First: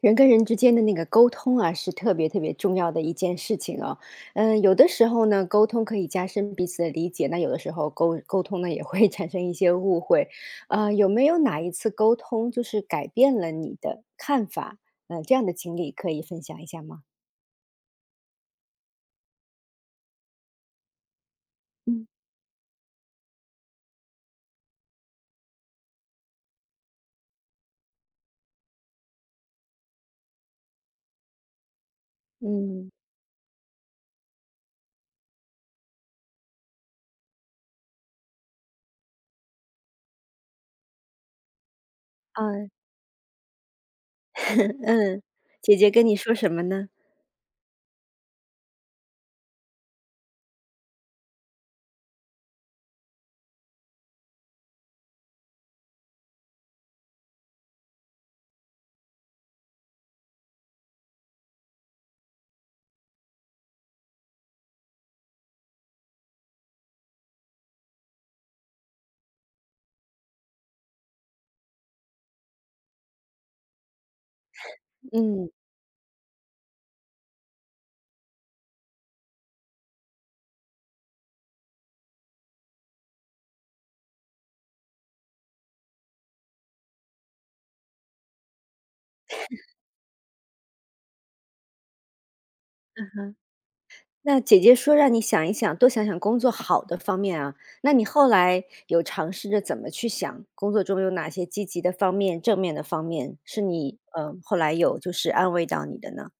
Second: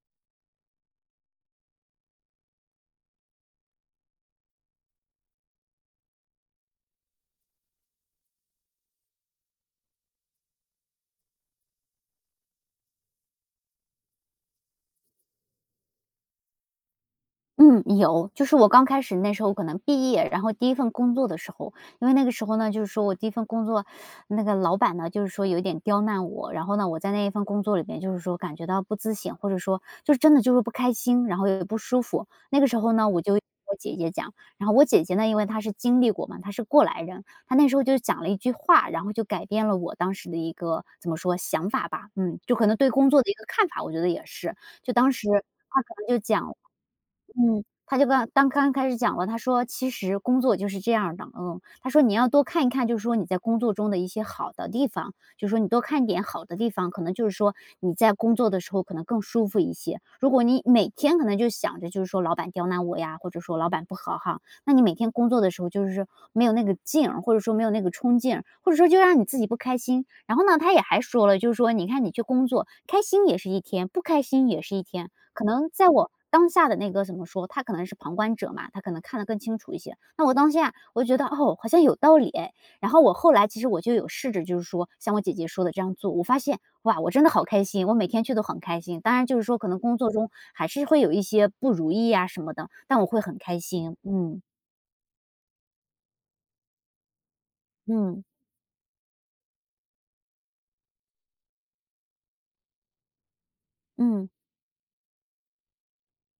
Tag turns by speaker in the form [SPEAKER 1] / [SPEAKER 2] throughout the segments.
[SPEAKER 1] 人跟人之间的那个沟通啊，是特别特别重要的一件事情哦。嗯，有的时候呢，沟通可以加深彼此的理解，那有的时候沟通呢也会 产生一些误会。啊，有没有哪一次沟通就是改变了你的看法？这样的经历可以分享一下吗？
[SPEAKER 2] 嗯，有，就是我刚开始那时候可能毕业，然后第一份工作的时候，因
[SPEAKER 1] 嗯
[SPEAKER 2] 为那个时候呢，就是说我第一份工作，那个老板呢，就是说有点刁难我，然后呢，我在那一份工作里边，就是说感觉到不自信，或者说就是真的就是不开心，然后也不舒服。那个时
[SPEAKER 1] 嗯
[SPEAKER 2] 候呢，我就跟我姐姐讲，然后我姐姐呢，因为她是经历过嘛，她是过来人，她那时候就讲了一句话，然后就改变了我当时的一个怎么说想法吧，
[SPEAKER 1] 啊
[SPEAKER 2] 就可能对工作的一个看法，我觉得也是，就当
[SPEAKER 1] 嗯，
[SPEAKER 2] 时。
[SPEAKER 1] 姐
[SPEAKER 2] 她
[SPEAKER 1] 姐
[SPEAKER 2] 可
[SPEAKER 1] 跟你
[SPEAKER 2] 能就
[SPEAKER 1] 说什
[SPEAKER 2] 讲
[SPEAKER 1] 么呢？
[SPEAKER 2] 他就刚开始讲了，他说其实工作就是这样儿的，他说你要多看一看，就是说你在工作中的一些好的地方，就是说你多看一点好的地方，可能就是说你在工作的时候可能更舒服一些。如果你每天可能就想着就是说老板刁难我呀，或者说老板不好哈，那你每天工作的时候就是没有那个劲儿，或者说没有那个冲劲儿，或者说就让你自己不开心。然后呢，他也还说了，就是说你看你去工作，开心也是一天，不开心也是一天，可
[SPEAKER 1] 嗯。
[SPEAKER 2] 能在我当下的那个怎么说，他可能是旁观者嘛，他可能看得更清楚一些。那我当下我就觉得哦，好像有道理哎。然后我后来其实我就有试着，就是说像我姐姐说的这样做，我发现哇，我真的好开心，我每天去都很开心。当然就是说可能工作中还是会有一些不如意啊什么的，但我会很开心。
[SPEAKER 1] 那
[SPEAKER 2] 嗯
[SPEAKER 1] 姐姐说让你想一想，多想想工作好的方面啊。那你
[SPEAKER 2] 嗯
[SPEAKER 1] 后来有尝试着怎么去想，工作中有哪些积极的方面、正面的方面，是你
[SPEAKER 2] 嗯。
[SPEAKER 1] 后来有就是安慰到你的呢？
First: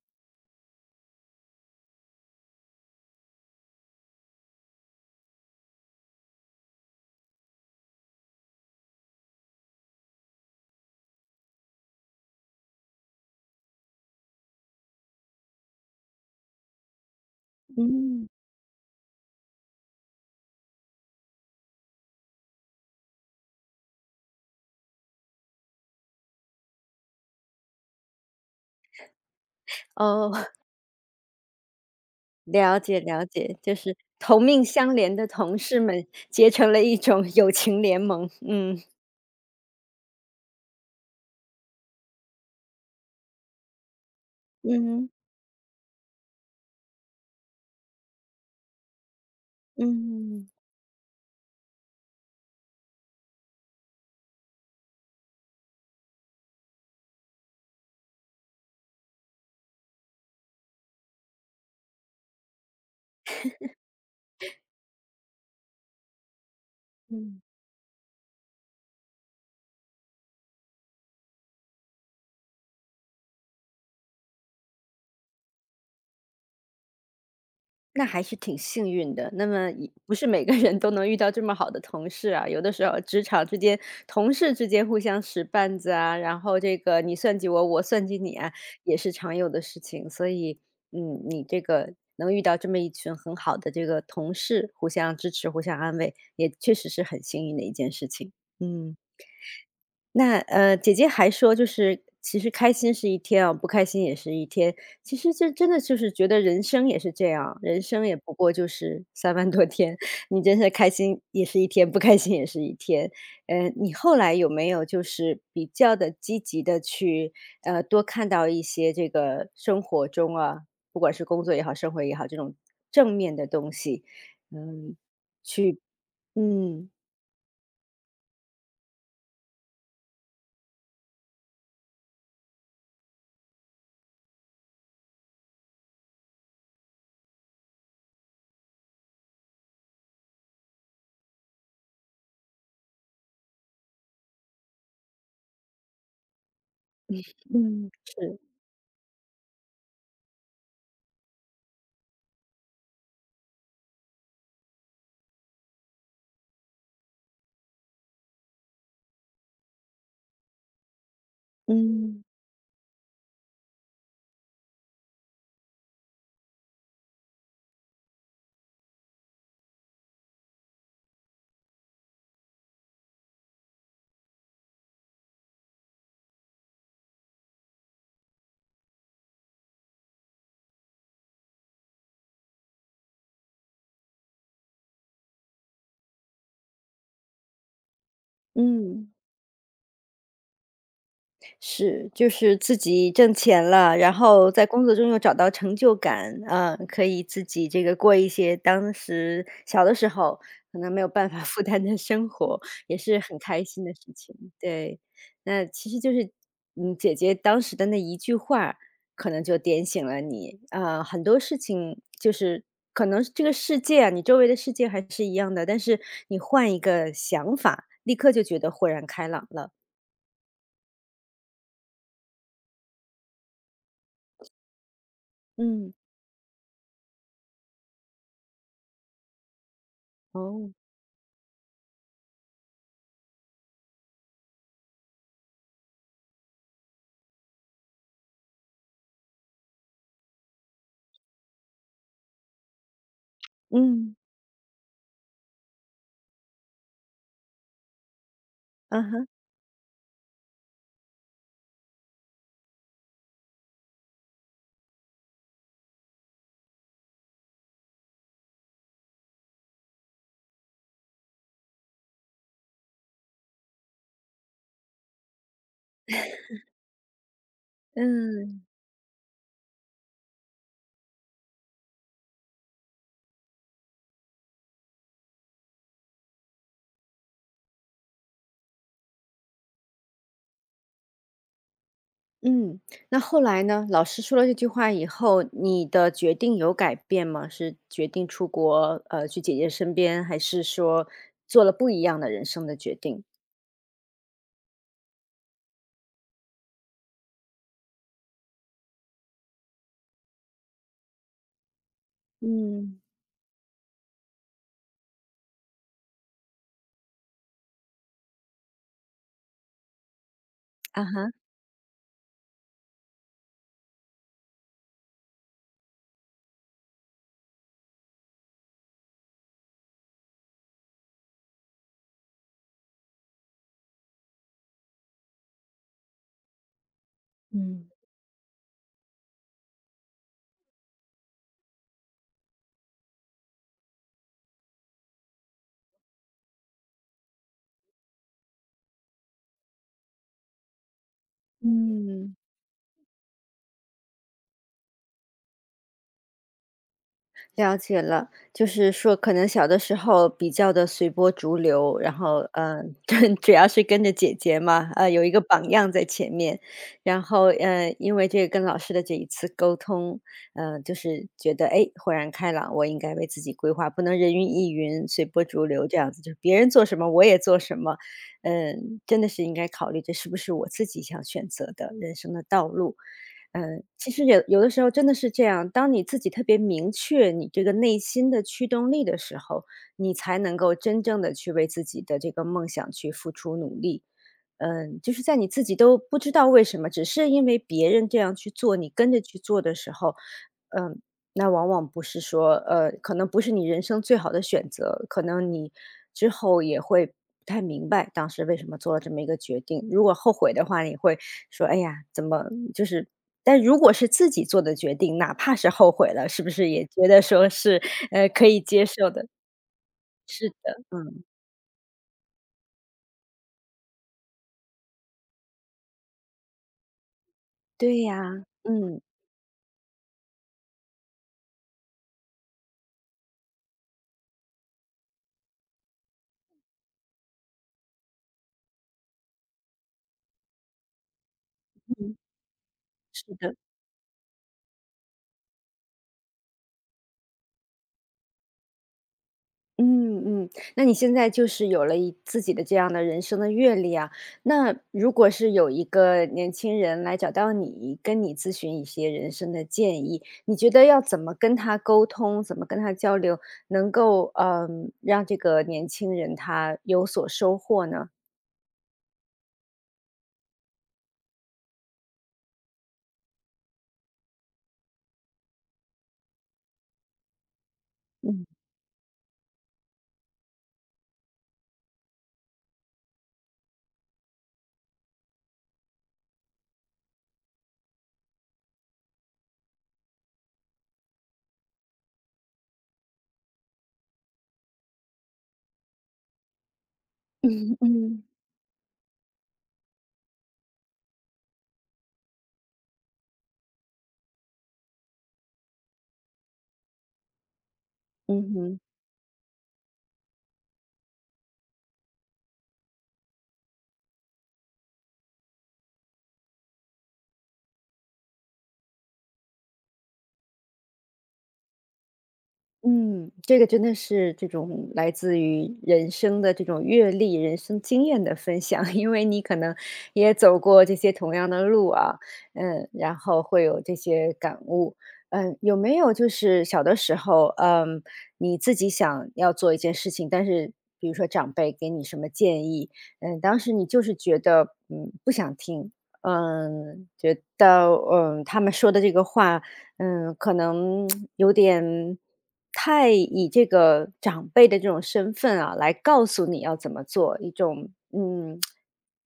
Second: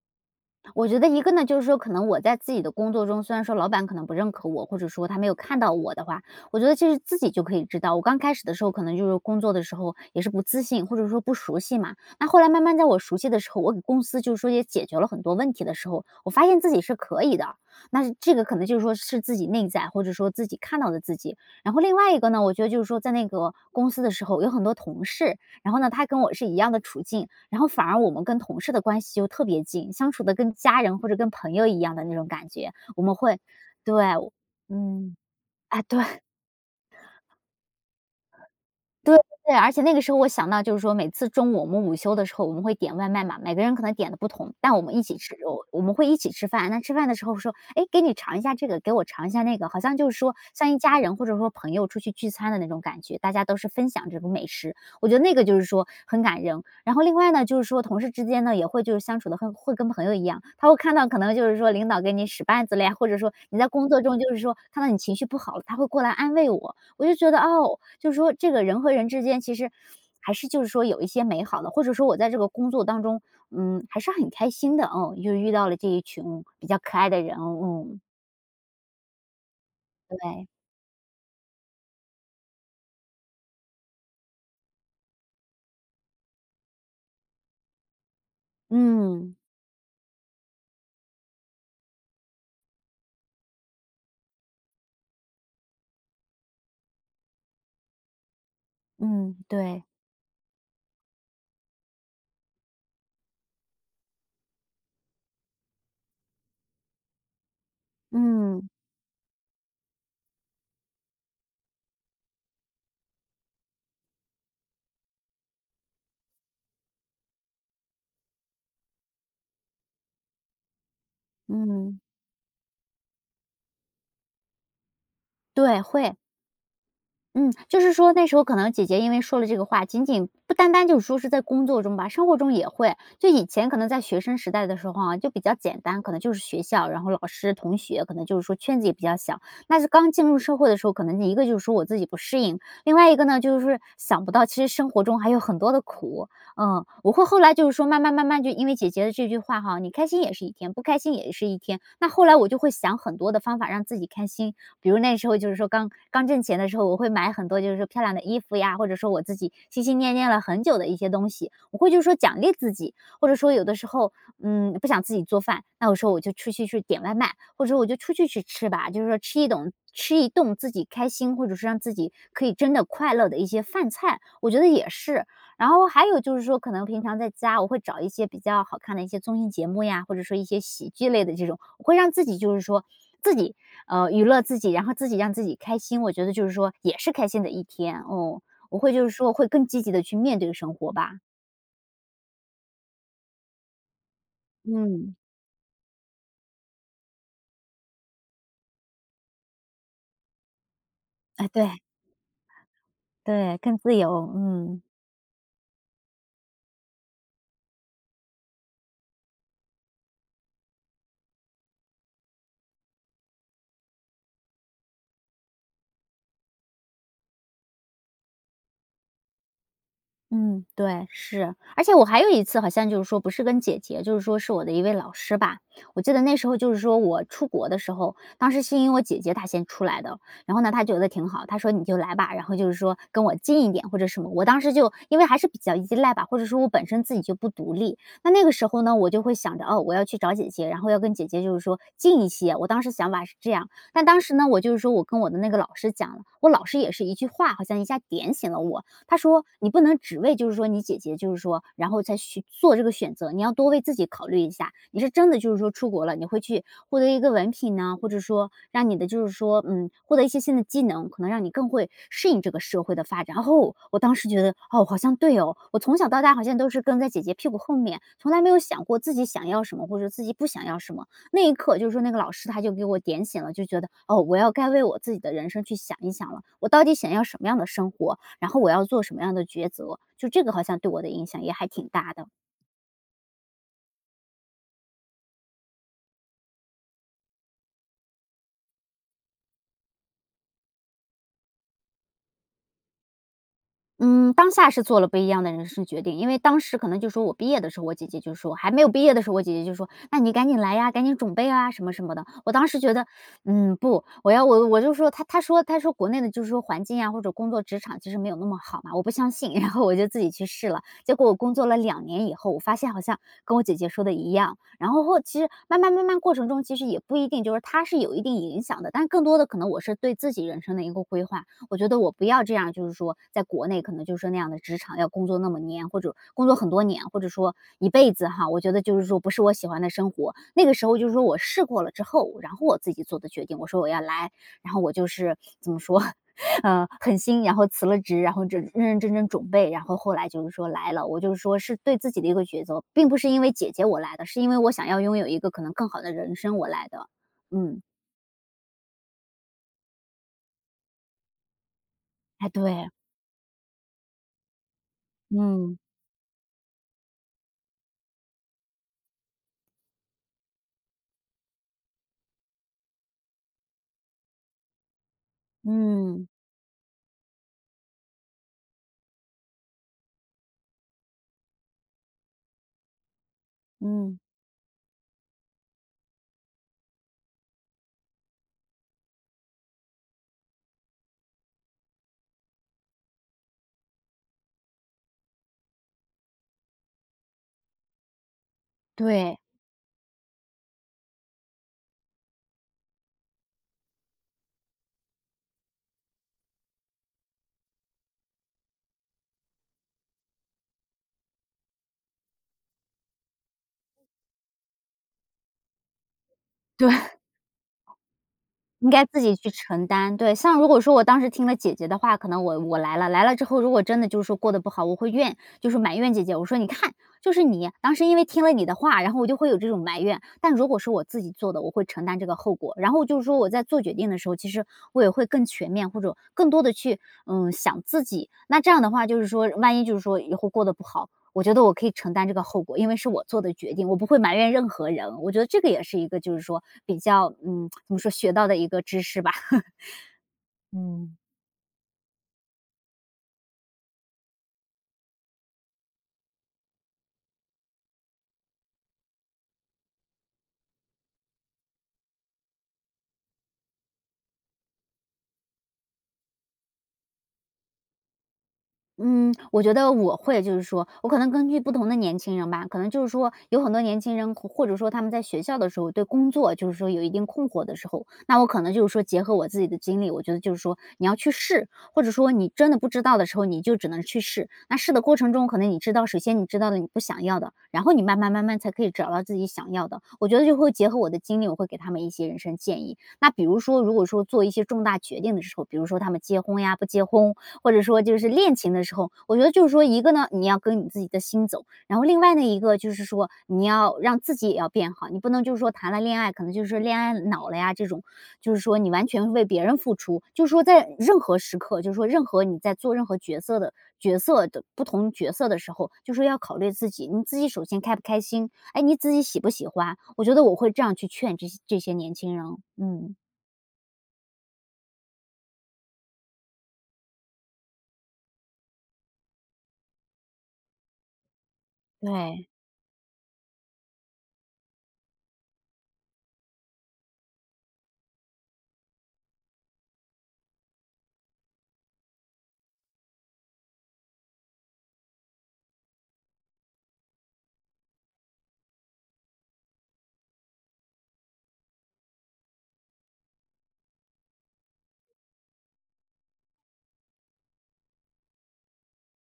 [SPEAKER 2] 我觉得一个呢，就是说可能我在自己的工作中，虽然说老板可能不认可我，或者说他没有看到我的话，我觉得其实自己就可以知道。我刚开始的时候，可能就是工作的时候也是不自信，或者说不熟悉嘛。那后来慢慢在我熟悉的时候，我给公司就是说也解决了很多问题的时候，我发现自己是可以的。那是
[SPEAKER 1] 嗯，
[SPEAKER 2] 这个可能就是说是自己内在，或者说自己看到的自己。然后另外一个呢，我觉得就是说在那个公司的时候，有很多同事，然后呢，他跟我是一样的处境，然后反而我们跟同事的关系就特别近，相处
[SPEAKER 1] 哦，
[SPEAKER 2] 的跟 家人或者跟朋友一样的那种感觉。
[SPEAKER 1] 了解
[SPEAKER 2] 我们
[SPEAKER 1] 了
[SPEAKER 2] 会
[SPEAKER 1] 解，就
[SPEAKER 2] 对，
[SPEAKER 1] 是同命相连
[SPEAKER 2] 嗯，
[SPEAKER 1] 的同事
[SPEAKER 2] 哎，对。
[SPEAKER 1] 们结成了一种 友情联盟。嗯
[SPEAKER 2] 对对，而且那个时候我想到就是说，每次中午我们午休的时候，我们会点外卖嘛，每个人可能点的不同，但我们一
[SPEAKER 1] 嗯
[SPEAKER 2] 起吃，我们会一起吃饭。那吃饭的时候说，哎，给你尝一下这个，给我尝一下那个，好像就是说
[SPEAKER 1] 嗯
[SPEAKER 2] 像一家人或者说朋友出去聚餐的那种感觉，大家都是分享这种美食，我觉得那个就是说很感人。然后另外呢，就是说同事之间呢也会就是相处的很会跟朋友一样，他会看到可能就是说领导给你使绊子了呀，或者说你在工作中就是说看到你情绪不好了，他会过来安慰我，我就觉得，
[SPEAKER 1] 嗯。
[SPEAKER 2] 哦，就是说这个人和人之间其实还是就是说有一些美好的，或者说我在这个工作当中，嗯，还是很开心的，哦，又遇到了这一群比较可爱的人，嗯，
[SPEAKER 1] 那还是挺幸运的。那么也不是每
[SPEAKER 2] 对，
[SPEAKER 1] 个人都能遇到这么好的同事啊，有的时候职场之间、同事之间互相使绊子啊，然后这个你算计我，我算计你啊，也是
[SPEAKER 2] 嗯，
[SPEAKER 1] 常有的事情。所以，嗯，你这个能遇到这么一群很好的这个同事，互相支持、互相安慰，也确实是很幸运的一件事情。嗯。
[SPEAKER 2] 嗯，对，
[SPEAKER 1] 那姐姐还说，就是其实开心是一天啊，不开心也是一天。其实这真的就是觉得人生也是这样，人生也不过就
[SPEAKER 2] 嗯，
[SPEAKER 1] 是三万多天，你真是开心也是一天，不开心也是一天。你后来有没有就是比较的积极的去多看到一些这个生活中啊，不管是工作也好，生
[SPEAKER 2] 嗯，
[SPEAKER 1] 活也好，这种正面的东西？嗯
[SPEAKER 2] 对，会。
[SPEAKER 1] 嗯
[SPEAKER 2] 嗯，就是说那时候可能姐姐因为说了这个话，仅仅不单单就是说是在工作中吧，生活中也会。就以前可能在学生时代的时候啊，就比较简单，可能就是学校，然后老师、同学，可能就是说圈子也比较小。那是刚进入社会的时候，可能一个就是说我自己不适应，另外一个呢就是想不到其实生活中还有很多的苦。嗯，我会后来就是说
[SPEAKER 1] 嗯，
[SPEAKER 2] 慢慢慢
[SPEAKER 1] 是
[SPEAKER 2] 慢就因为姐姐的这句话哈，你开心也是一天，不开心也是一天。那后来我就会想很多的方法让自己开心，比如那时候就是说刚刚挣钱的时候，我会买很多就是说漂亮的衣服呀，或者说我自己心心念念了很久的一些东西，我会就是说
[SPEAKER 1] 嗯
[SPEAKER 2] 奖励自己，或者说有的时候，嗯，不想自己做饭，那我说我就出去点外卖，或者说我就出去吃吧，就是说吃一顿吃一顿自己开心，或者是让自己可以真的快乐的一些饭菜，我觉得也是。然后还有就是说，可能平常在家我会找一些比较好看的一些综艺节目呀，或者说一些喜剧类的这种，我会让自己就是说自己娱乐自己，然后自己让自己开心，我觉得就是说也是开心的一天，哦。我会就是
[SPEAKER 1] 嗯。
[SPEAKER 2] 说会更积极的去面对生活吧。
[SPEAKER 1] 是，就是自己挣钱了，然后在工作中
[SPEAKER 2] 嗯，
[SPEAKER 1] 又找到成就感，嗯，可以自己这个过一些当时小的时候可能没有办法
[SPEAKER 2] 哎，
[SPEAKER 1] 负
[SPEAKER 2] 对，
[SPEAKER 1] 担的生活，也是很
[SPEAKER 2] 对，
[SPEAKER 1] 开
[SPEAKER 2] 更
[SPEAKER 1] 心的
[SPEAKER 2] 自
[SPEAKER 1] 事
[SPEAKER 2] 由，
[SPEAKER 1] 情。
[SPEAKER 2] 嗯。
[SPEAKER 1] 对，那其实就是，嗯，姐姐当时的那一句话，可能就点醒了你，啊、很多事情就是可能这个世界啊，你周围的世界还是一样的，但是你换一个想法，立刻就觉得豁然开朗了。
[SPEAKER 2] 嗯，对，是。而且我还有一次好像就是说不是跟姐姐，就是说是我的一位老师吧。
[SPEAKER 1] 嗯，
[SPEAKER 2] 我记得那时候就是说我出国的时候，当时是因为我姐姐她先出来的，然后呢，
[SPEAKER 1] 哦。
[SPEAKER 2] 她觉得挺好，她说你就来吧，然后就是说跟我近一点或者什么。我当时就因为还是比较依赖吧，或者说我本身自己就不独立，那个时候呢，我就会想着哦，我要去找姐姐，然后要跟姐姐就是说近一些。我当时想法是这样，但
[SPEAKER 1] 嗯，
[SPEAKER 2] 当时呢，我就是说我跟我的那个老师讲了，我老师也是一句话，好像一下点醒了我。
[SPEAKER 1] 啊
[SPEAKER 2] 他
[SPEAKER 1] 哈，
[SPEAKER 2] 说你不能只为就是说你姐姐就是说，然后再去做这个选择，你要多为自己考虑一下。你是真的就是说出国了，你会去获得一个文凭呢，或者说让你的就是说获得一些新的技能，可能让你更会适应这个社会的发展。哦，我当时觉得哦好像对哦，我从小到大好像都是跟在姐姐屁股后面，从来没有
[SPEAKER 1] 嗯，
[SPEAKER 2] 想过自己想要什么或者自己不想要什么。那一刻，就是说那个老师他就给我点醒了，就觉得哦，我要该为我自己的人生去想一想了，我到底想要什么样的生活？然后我要做什么样的抉择，就这个好像对我的影响也还挺大的。
[SPEAKER 1] 嗯，那后来呢？老师说了这句话以后，你的决定有改变吗？是决定出国，去姐姐身边，还是说做了不一样的人生的决定？
[SPEAKER 2] 嗯，当下是做了不一样的人生决定，因为当时可能就说我毕业的时候，我姐姐就说还没有毕业的时候，我姐姐就说："那你赶紧来呀，赶紧准备啊，什么什么的。"我当时觉
[SPEAKER 1] 嗯，
[SPEAKER 2] 得，不，我要我我就说她说国内的就是说环境啊或者工作职场其实没有那么好嘛，我不相信，然后我就自己去试了，
[SPEAKER 1] 啊
[SPEAKER 2] 结果
[SPEAKER 1] 哈，
[SPEAKER 2] 我工作了2年以后，我发现好像跟我姐姐说的一样，然后其实慢慢慢慢过程中，其实也不一定就是她是有一定影响的，但更多的可能我是对自己人生的一个规划，我觉得我不要这样，就是说在国内可能就是说那样的职场要工作那么年，或者工作很多年，或者说一
[SPEAKER 1] 嗯，
[SPEAKER 2] 辈子哈。我觉得就是说不是我喜欢的生活。那个时候就是说我试过了之后，然后我自己做的决定，我说我要来，然后我就是怎么说，狠心，然后辞了职，然后这认认真真准备，然后后来就是说来了，我就是说是对自己的一
[SPEAKER 1] 嗯。
[SPEAKER 2] 个抉择，并不是因为姐姐我来的，是因为我想要拥有一个可能更好的人生我来的。
[SPEAKER 1] 了
[SPEAKER 2] 嗯，
[SPEAKER 1] 解了，就是说可能小的时候比较的随波逐流，然
[SPEAKER 2] 哎，
[SPEAKER 1] 后，
[SPEAKER 2] 对，
[SPEAKER 1] 嗯，对，主要是跟着姐姐嘛，有一个榜
[SPEAKER 2] 嗯
[SPEAKER 1] 样在前面。然后，因为这个跟老师的这一次沟通，就是觉得，哎，豁然开朗，我应该为自己规划，不能人云亦云、随波逐流这样子，
[SPEAKER 2] 嗯
[SPEAKER 1] 就是别人做什么我也做什么。嗯，真的是应该考虑这是不是我自己想选择的人生的道路。嗯，其
[SPEAKER 2] 嗯，
[SPEAKER 1] 实有的时候真的是这样，当你自己特别明确你这个内心的驱动力的时候，你才能够真正的去为自己的这个梦想去付出努力。嗯，就是在你自己都不知道为什么，只是因为别人这样去做，你跟着
[SPEAKER 2] 对。
[SPEAKER 1] 去做的时候，嗯，那往往不是说，可能不是你人生最好的选择，可能你之后也会不太明白当时为什么做了这么一个决定。如果后悔的话，你会说：“哎呀，怎么就是”但如果是自己做的决定，哪怕是后悔了，是不是也
[SPEAKER 2] 对，
[SPEAKER 1] 觉得说是，可以接
[SPEAKER 2] 应该
[SPEAKER 1] 受
[SPEAKER 2] 自
[SPEAKER 1] 的？
[SPEAKER 2] 己去承担。对，
[SPEAKER 1] 是
[SPEAKER 2] 像如果
[SPEAKER 1] 的，
[SPEAKER 2] 说我当
[SPEAKER 1] 嗯，
[SPEAKER 2] 时听了姐姐的话，可能我来了，来了之后，如果真的就是说过得不好，我会怨，就是埋怨姐姐。我说你看，就是你当
[SPEAKER 1] 对
[SPEAKER 2] 时因为听
[SPEAKER 1] 呀，
[SPEAKER 2] 了你的
[SPEAKER 1] 嗯，
[SPEAKER 2] 话，然后我就会有这种埋怨。但如果是我自己做的，我会承担这个后果。然后就是说我在做决定的时候，其实我也会更全面，或者更多的去想自己。那这样的话，就是说万一就是说以后过得不好，我觉得我可以承
[SPEAKER 1] 嗯，
[SPEAKER 2] 担这个后果，因为是我
[SPEAKER 1] 是
[SPEAKER 2] 做的
[SPEAKER 1] 的。
[SPEAKER 2] 决定，我不会埋怨任何人。我觉得这个也是一个，就是说比较，怎么说学到的一个知识吧。
[SPEAKER 1] 嗯嗯，那你现
[SPEAKER 2] 嗯。
[SPEAKER 1] 在就是有了一自己的这样的人生的阅历啊，那如果是有一个年轻人来找到你，跟你咨询一些人生的建议，你觉得要怎么跟他沟通，怎么跟他交流，能够让这个年轻人他有所收获呢？
[SPEAKER 2] 嗯，我觉得我会，就是说，我可能根据不同的年轻人吧，可能就是说，有很多年轻人或者说他们在学校的时候对工作就是说有一定困惑的时候，那我
[SPEAKER 1] 嗯
[SPEAKER 2] 可能就是说结合我自己的经历，我觉得就是说你要去试，或者说你真的不知道的时候，你就只能去试。那试的过程中，可能你知道，首先你知道了你不想要的，然后你慢慢慢慢才可以找到自己想要的。我觉得就会结合我的经历，我会给他们一些人生建议。那比如说，如果说做一些重大决定的时候，比如说他们结婚呀、不结婚，或
[SPEAKER 1] 嗯
[SPEAKER 2] 者说就
[SPEAKER 1] 嗯。
[SPEAKER 2] 是恋情的时候，我觉得就是说一个呢，你要跟你自己的心走，然后另外的一个就是说你要让自己也要变好，你不能就是说谈了恋爱可能就是恋爱脑了呀，这种
[SPEAKER 1] 嗯
[SPEAKER 2] 就是说
[SPEAKER 1] 哼。
[SPEAKER 2] 你完全为别人付出，就是说在任何时刻，就是说任何你在做任何角色的角色的不同角色的时候，就是要考虑自己，你自己首先开不开心，哎，你自己喜不喜欢？我觉得我会这样去劝这些年轻人哦，嗯
[SPEAKER 1] 嗯，这个真的是这种来自于人生的这种阅历、人生经验的分享，因为你可能也走过这些同样的路啊，
[SPEAKER 2] 对，
[SPEAKER 1] 嗯，然后会有这些感悟。嗯，有没有就是小的时候，你自己想要做一件事情，但是比如说长辈给你什么建议，当时你就是觉得，不想听，觉得，他们说的这个话可能 有点太以这个长辈的这种身份啊，来告诉你要怎么做，一种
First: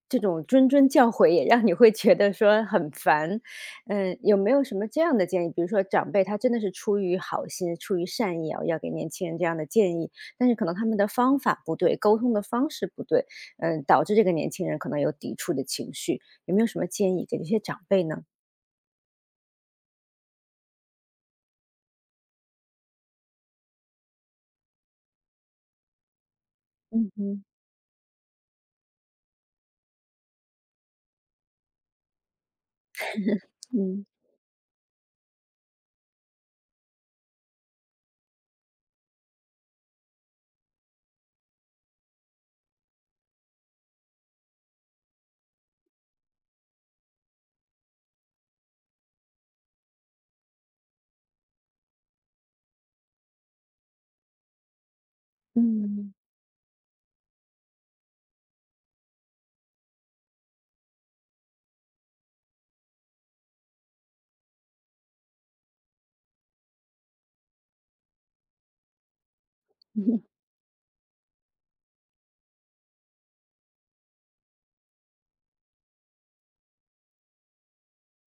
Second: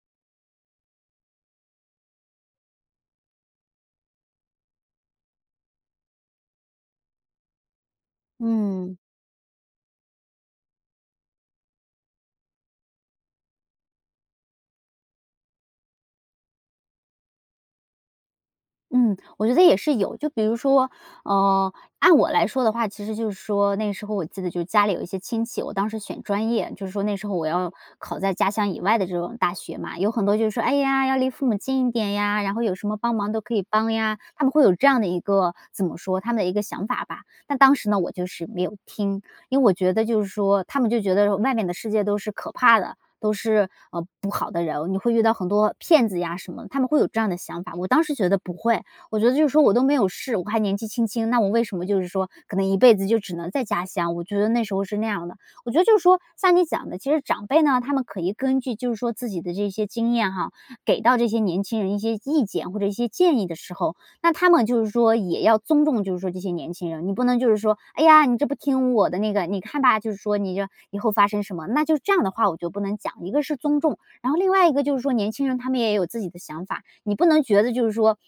[SPEAKER 1] 这种谆谆教诲也让你会觉得说很烦。嗯，有没有什么这样的建议？比如说长辈他真的是出于好心、出于善意啊，要给
[SPEAKER 2] 嗯。
[SPEAKER 1] 年轻人这样的建议，但是可能他们的方法不对，沟通的方式不对，导致这个年轻人可能有抵触的情绪。有没有什么建议给这些长辈呢？
[SPEAKER 2] 嗯，我觉得也是有。就比如说，呃，按我来说的话，其实就是说那时候我记得就是家里有一些亲戚，我当时选专业，就是说
[SPEAKER 1] 嗯
[SPEAKER 2] 那时候
[SPEAKER 1] 嗯
[SPEAKER 2] 我要考在家乡以外的这种大学嘛，有很多就是说，哎呀，要离父母近一点呀，然后有什么帮忙都可以帮
[SPEAKER 1] 嗯
[SPEAKER 2] 呀，他们会有这样的一个怎么说他们的一个想法吧。但当时呢，我就是没有听，因为我觉得就是说，他们就觉得外面的世界都是可怕的，都是不好的人，你会遇到很多骗子呀什么的他们会有这样的想法。我当时觉得不会，我觉得就是说我都没有试，我还年纪轻轻，那我为什么就是说可能一辈子就只能在家乡？我觉得那时候是那样的。我觉得就是
[SPEAKER 1] 嗯。
[SPEAKER 2] 说，像你讲的，其实长辈呢，他们可以根据就是说自己的这些经验哈，给到这些年轻人一些意见或者一些建议的时候，那他们就是说也要尊重，就是说这些年轻人，你不能就是说，哎呀，你这不听我的那个，你看吧，就是说 你这以后发生什么，那就这样的话，我就不能讲。一个是尊重。然后另外一个就是说，年轻人他们也有自己的想法，你不能觉得就是说，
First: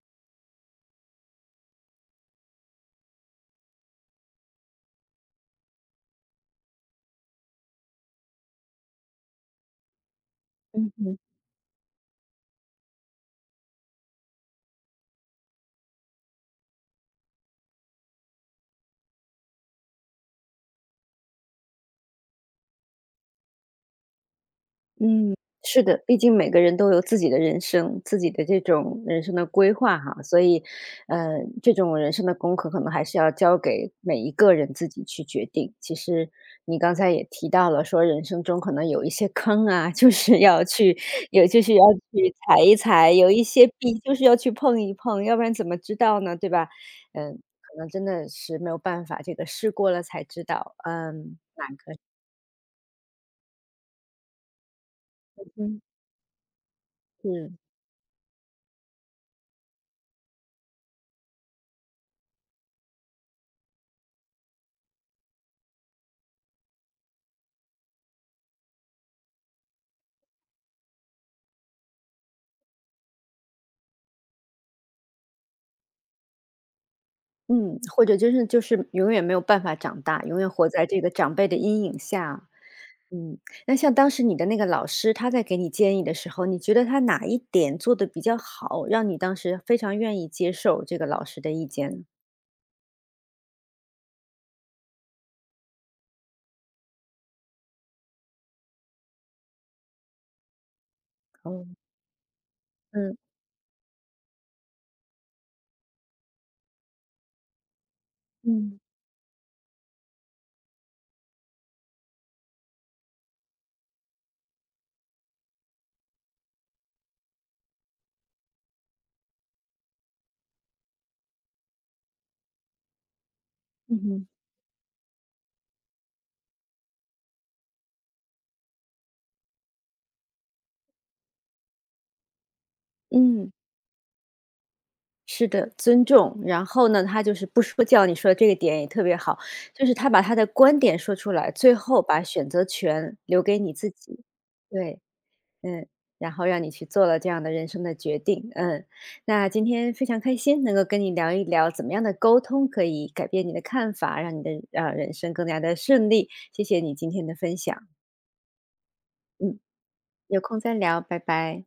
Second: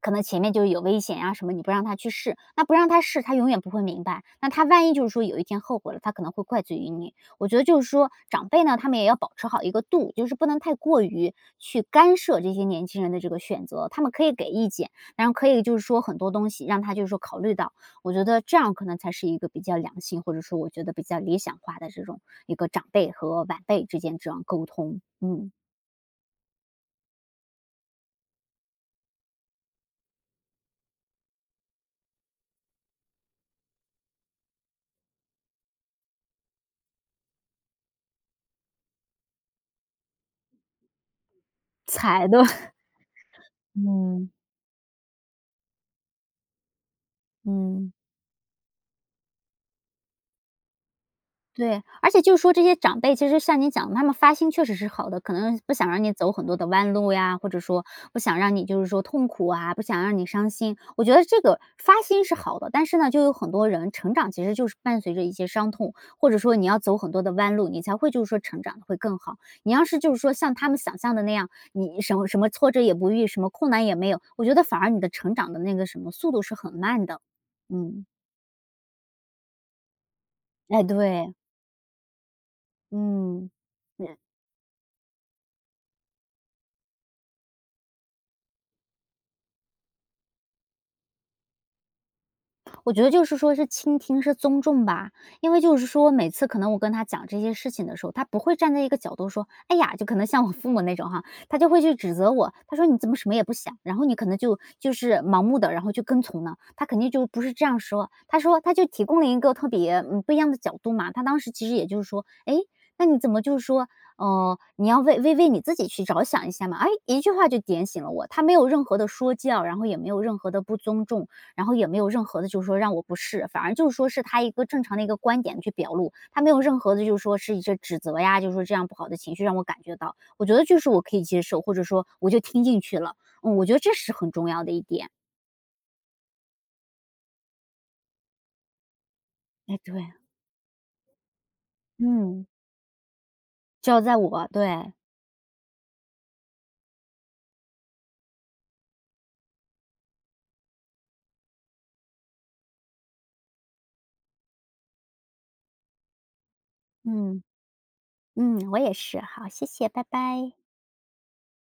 [SPEAKER 2] 可能前面就是有危险呀、什么，你不让他去试，那不让他试，他永远不会明白。那他万一就是说有一天后悔了，他可能会怪罪于你。我觉得就是说，长辈呢，他们也要保持好一个度，就是不能太
[SPEAKER 1] 嗯哼
[SPEAKER 2] 过
[SPEAKER 1] 嗯哼
[SPEAKER 2] 于去干涉这些年轻人的这个选择。他们可以给意见，然后可以就是说很多东西让他就是说考虑到，我觉得这样可能才是一个比较良性，或者说我觉得比较理想化的这种一个长辈和晚辈之间这样沟通，
[SPEAKER 1] 嗯，
[SPEAKER 2] 嗯，
[SPEAKER 1] 是的，毕竟每个人都有自己的人生，自己的这种人生的规划哈，所以，呃，这种人生的功课可能还是要交给每一个人自己去决定。其实你刚才也提到了，说人生中可能有一些坑啊，就是要去，有就是要
[SPEAKER 2] 才
[SPEAKER 1] 去
[SPEAKER 2] 的，
[SPEAKER 1] 踩一踩，有一 些壁就是
[SPEAKER 2] 嗯
[SPEAKER 1] 要去碰一碰，要不然怎么知道呢，对吧？嗯，可能
[SPEAKER 2] 嗯。
[SPEAKER 1] 真的是没有办法，这个试过了才知道，嗯，
[SPEAKER 2] 对，而且就是说这些长辈，其实像你讲的，他们发心确实是好的，可能不
[SPEAKER 1] 嗯，
[SPEAKER 2] 想让你走很多的弯路呀，或
[SPEAKER 1] 是。
[SPEAKER 2] 者说不想让你就是说痛苦啊，不想让你伤心。我觉得这个发心是好的，但是呢，就有很多人成长其实就是伴随着一些伤痛，或者说你要走很多的弯路，你才会就是说成长的会更好。你要是就是说像他们想象的那样，你什么什么挫折也不遇，什么困难也没有，我觉得反而你的成长的那个什么速度是很慢的。
[SPEAKER 1] 嗯，
[SPEAKER 2] 嗯，
[SPEAKER 1] 或者真是就是永远没有办法长大，永远活
[SPEAKER 2] 哎，
[SPEAKER 1] 在这个
[SPEAKER 2] 对，
[SPEAKER 1] 长辈的阴影下。嗯，
[SPEAKER 2] 嗯。
[SPEAKER 1] 那像当时你的那个老师，他在给你建议的时候，你觉得他哪一点做的比较好，让你当时非常愿意接受这个老师的意见呢？
[SPEAKER 2] 我觉得就是说是倾听，是尊重吧。因为就是说每次可能我跟他讲这些事情的时候，他不会站在一个角度说：“哎呀！”就可能像我父母那种哈，他
[SPEAKER 1] 哦，
[SPEAKER 2] 就会去指责我，他说：“你怎么
[SPEAKER 1] 嗯
[SPEAKER 2] 什么也不想？”然后你可能就是盲目的，然后就跟从呢，他肯定就不是这样说，他说他
[SPEAKER 1] 嗯
[SPEAKER 2] 就提供了一个特别，不一样的角度嘛。他当时其实也就是说：“哎，那你怎么就是说哦，你要为你自己去着想一下嘛。”哎，一句话就点醒了我，他没有任何的说教，然后也没有任何的不尊重，然后也没有任何的就是说让我不适，反而就是
[SPEAKER 1] 嗯
[SPEAKER 2] 说是
[SPEAKER 1] 嗯
[SPEAKER 2] 他一个正常的一个观点去表露，他没有任何的就是说是一些指责呀，就是说这样不好的情绪让我感觉到，我觉得就是我可以接受，或者说我就听进去了，
[SPEAKER 1] 嗯，
[SPEAKER 2] 嗯，我觉得这是很重要的一点。
[SPEAKER 1] 是的，尊重。然后呢，他就是不说教，你说的这个点也特别好，
[SPEAKER 2] 哎，
[SPEAKER 1] 就是
[SPEAKER 2] 对，
[SPEAKER 1] 他把他的观点说出来，最后把
[SPEAKER 2] 嗯，
[SPEAKER 1] 选择权留给你自
[SPEAKER 2] 就要在
[SPEAKER 1] 己。
[SPEAKER 2] 我对，
[SPEAKER 1] 对，嗯，然后让你去做了这样的人生的决定，嗯。那今天非常开心能够跟你聊一聊怎么样的沟通可以改变你的看法，让你的，人生更加的顺利，谢谢你今天的
[SPEAKER 2] 嗯
[SPEAKER 1] 分享，
[SPEAKER 2] 嗯，我也是，好，
[SPEAKER 1] 嗯，
[SPEAKER 2] 谢谢，拜
[SPEAKER 1] 有
[SPEAKER 2] 拜。
[SPEAKER 1] 空再聊，拜拜。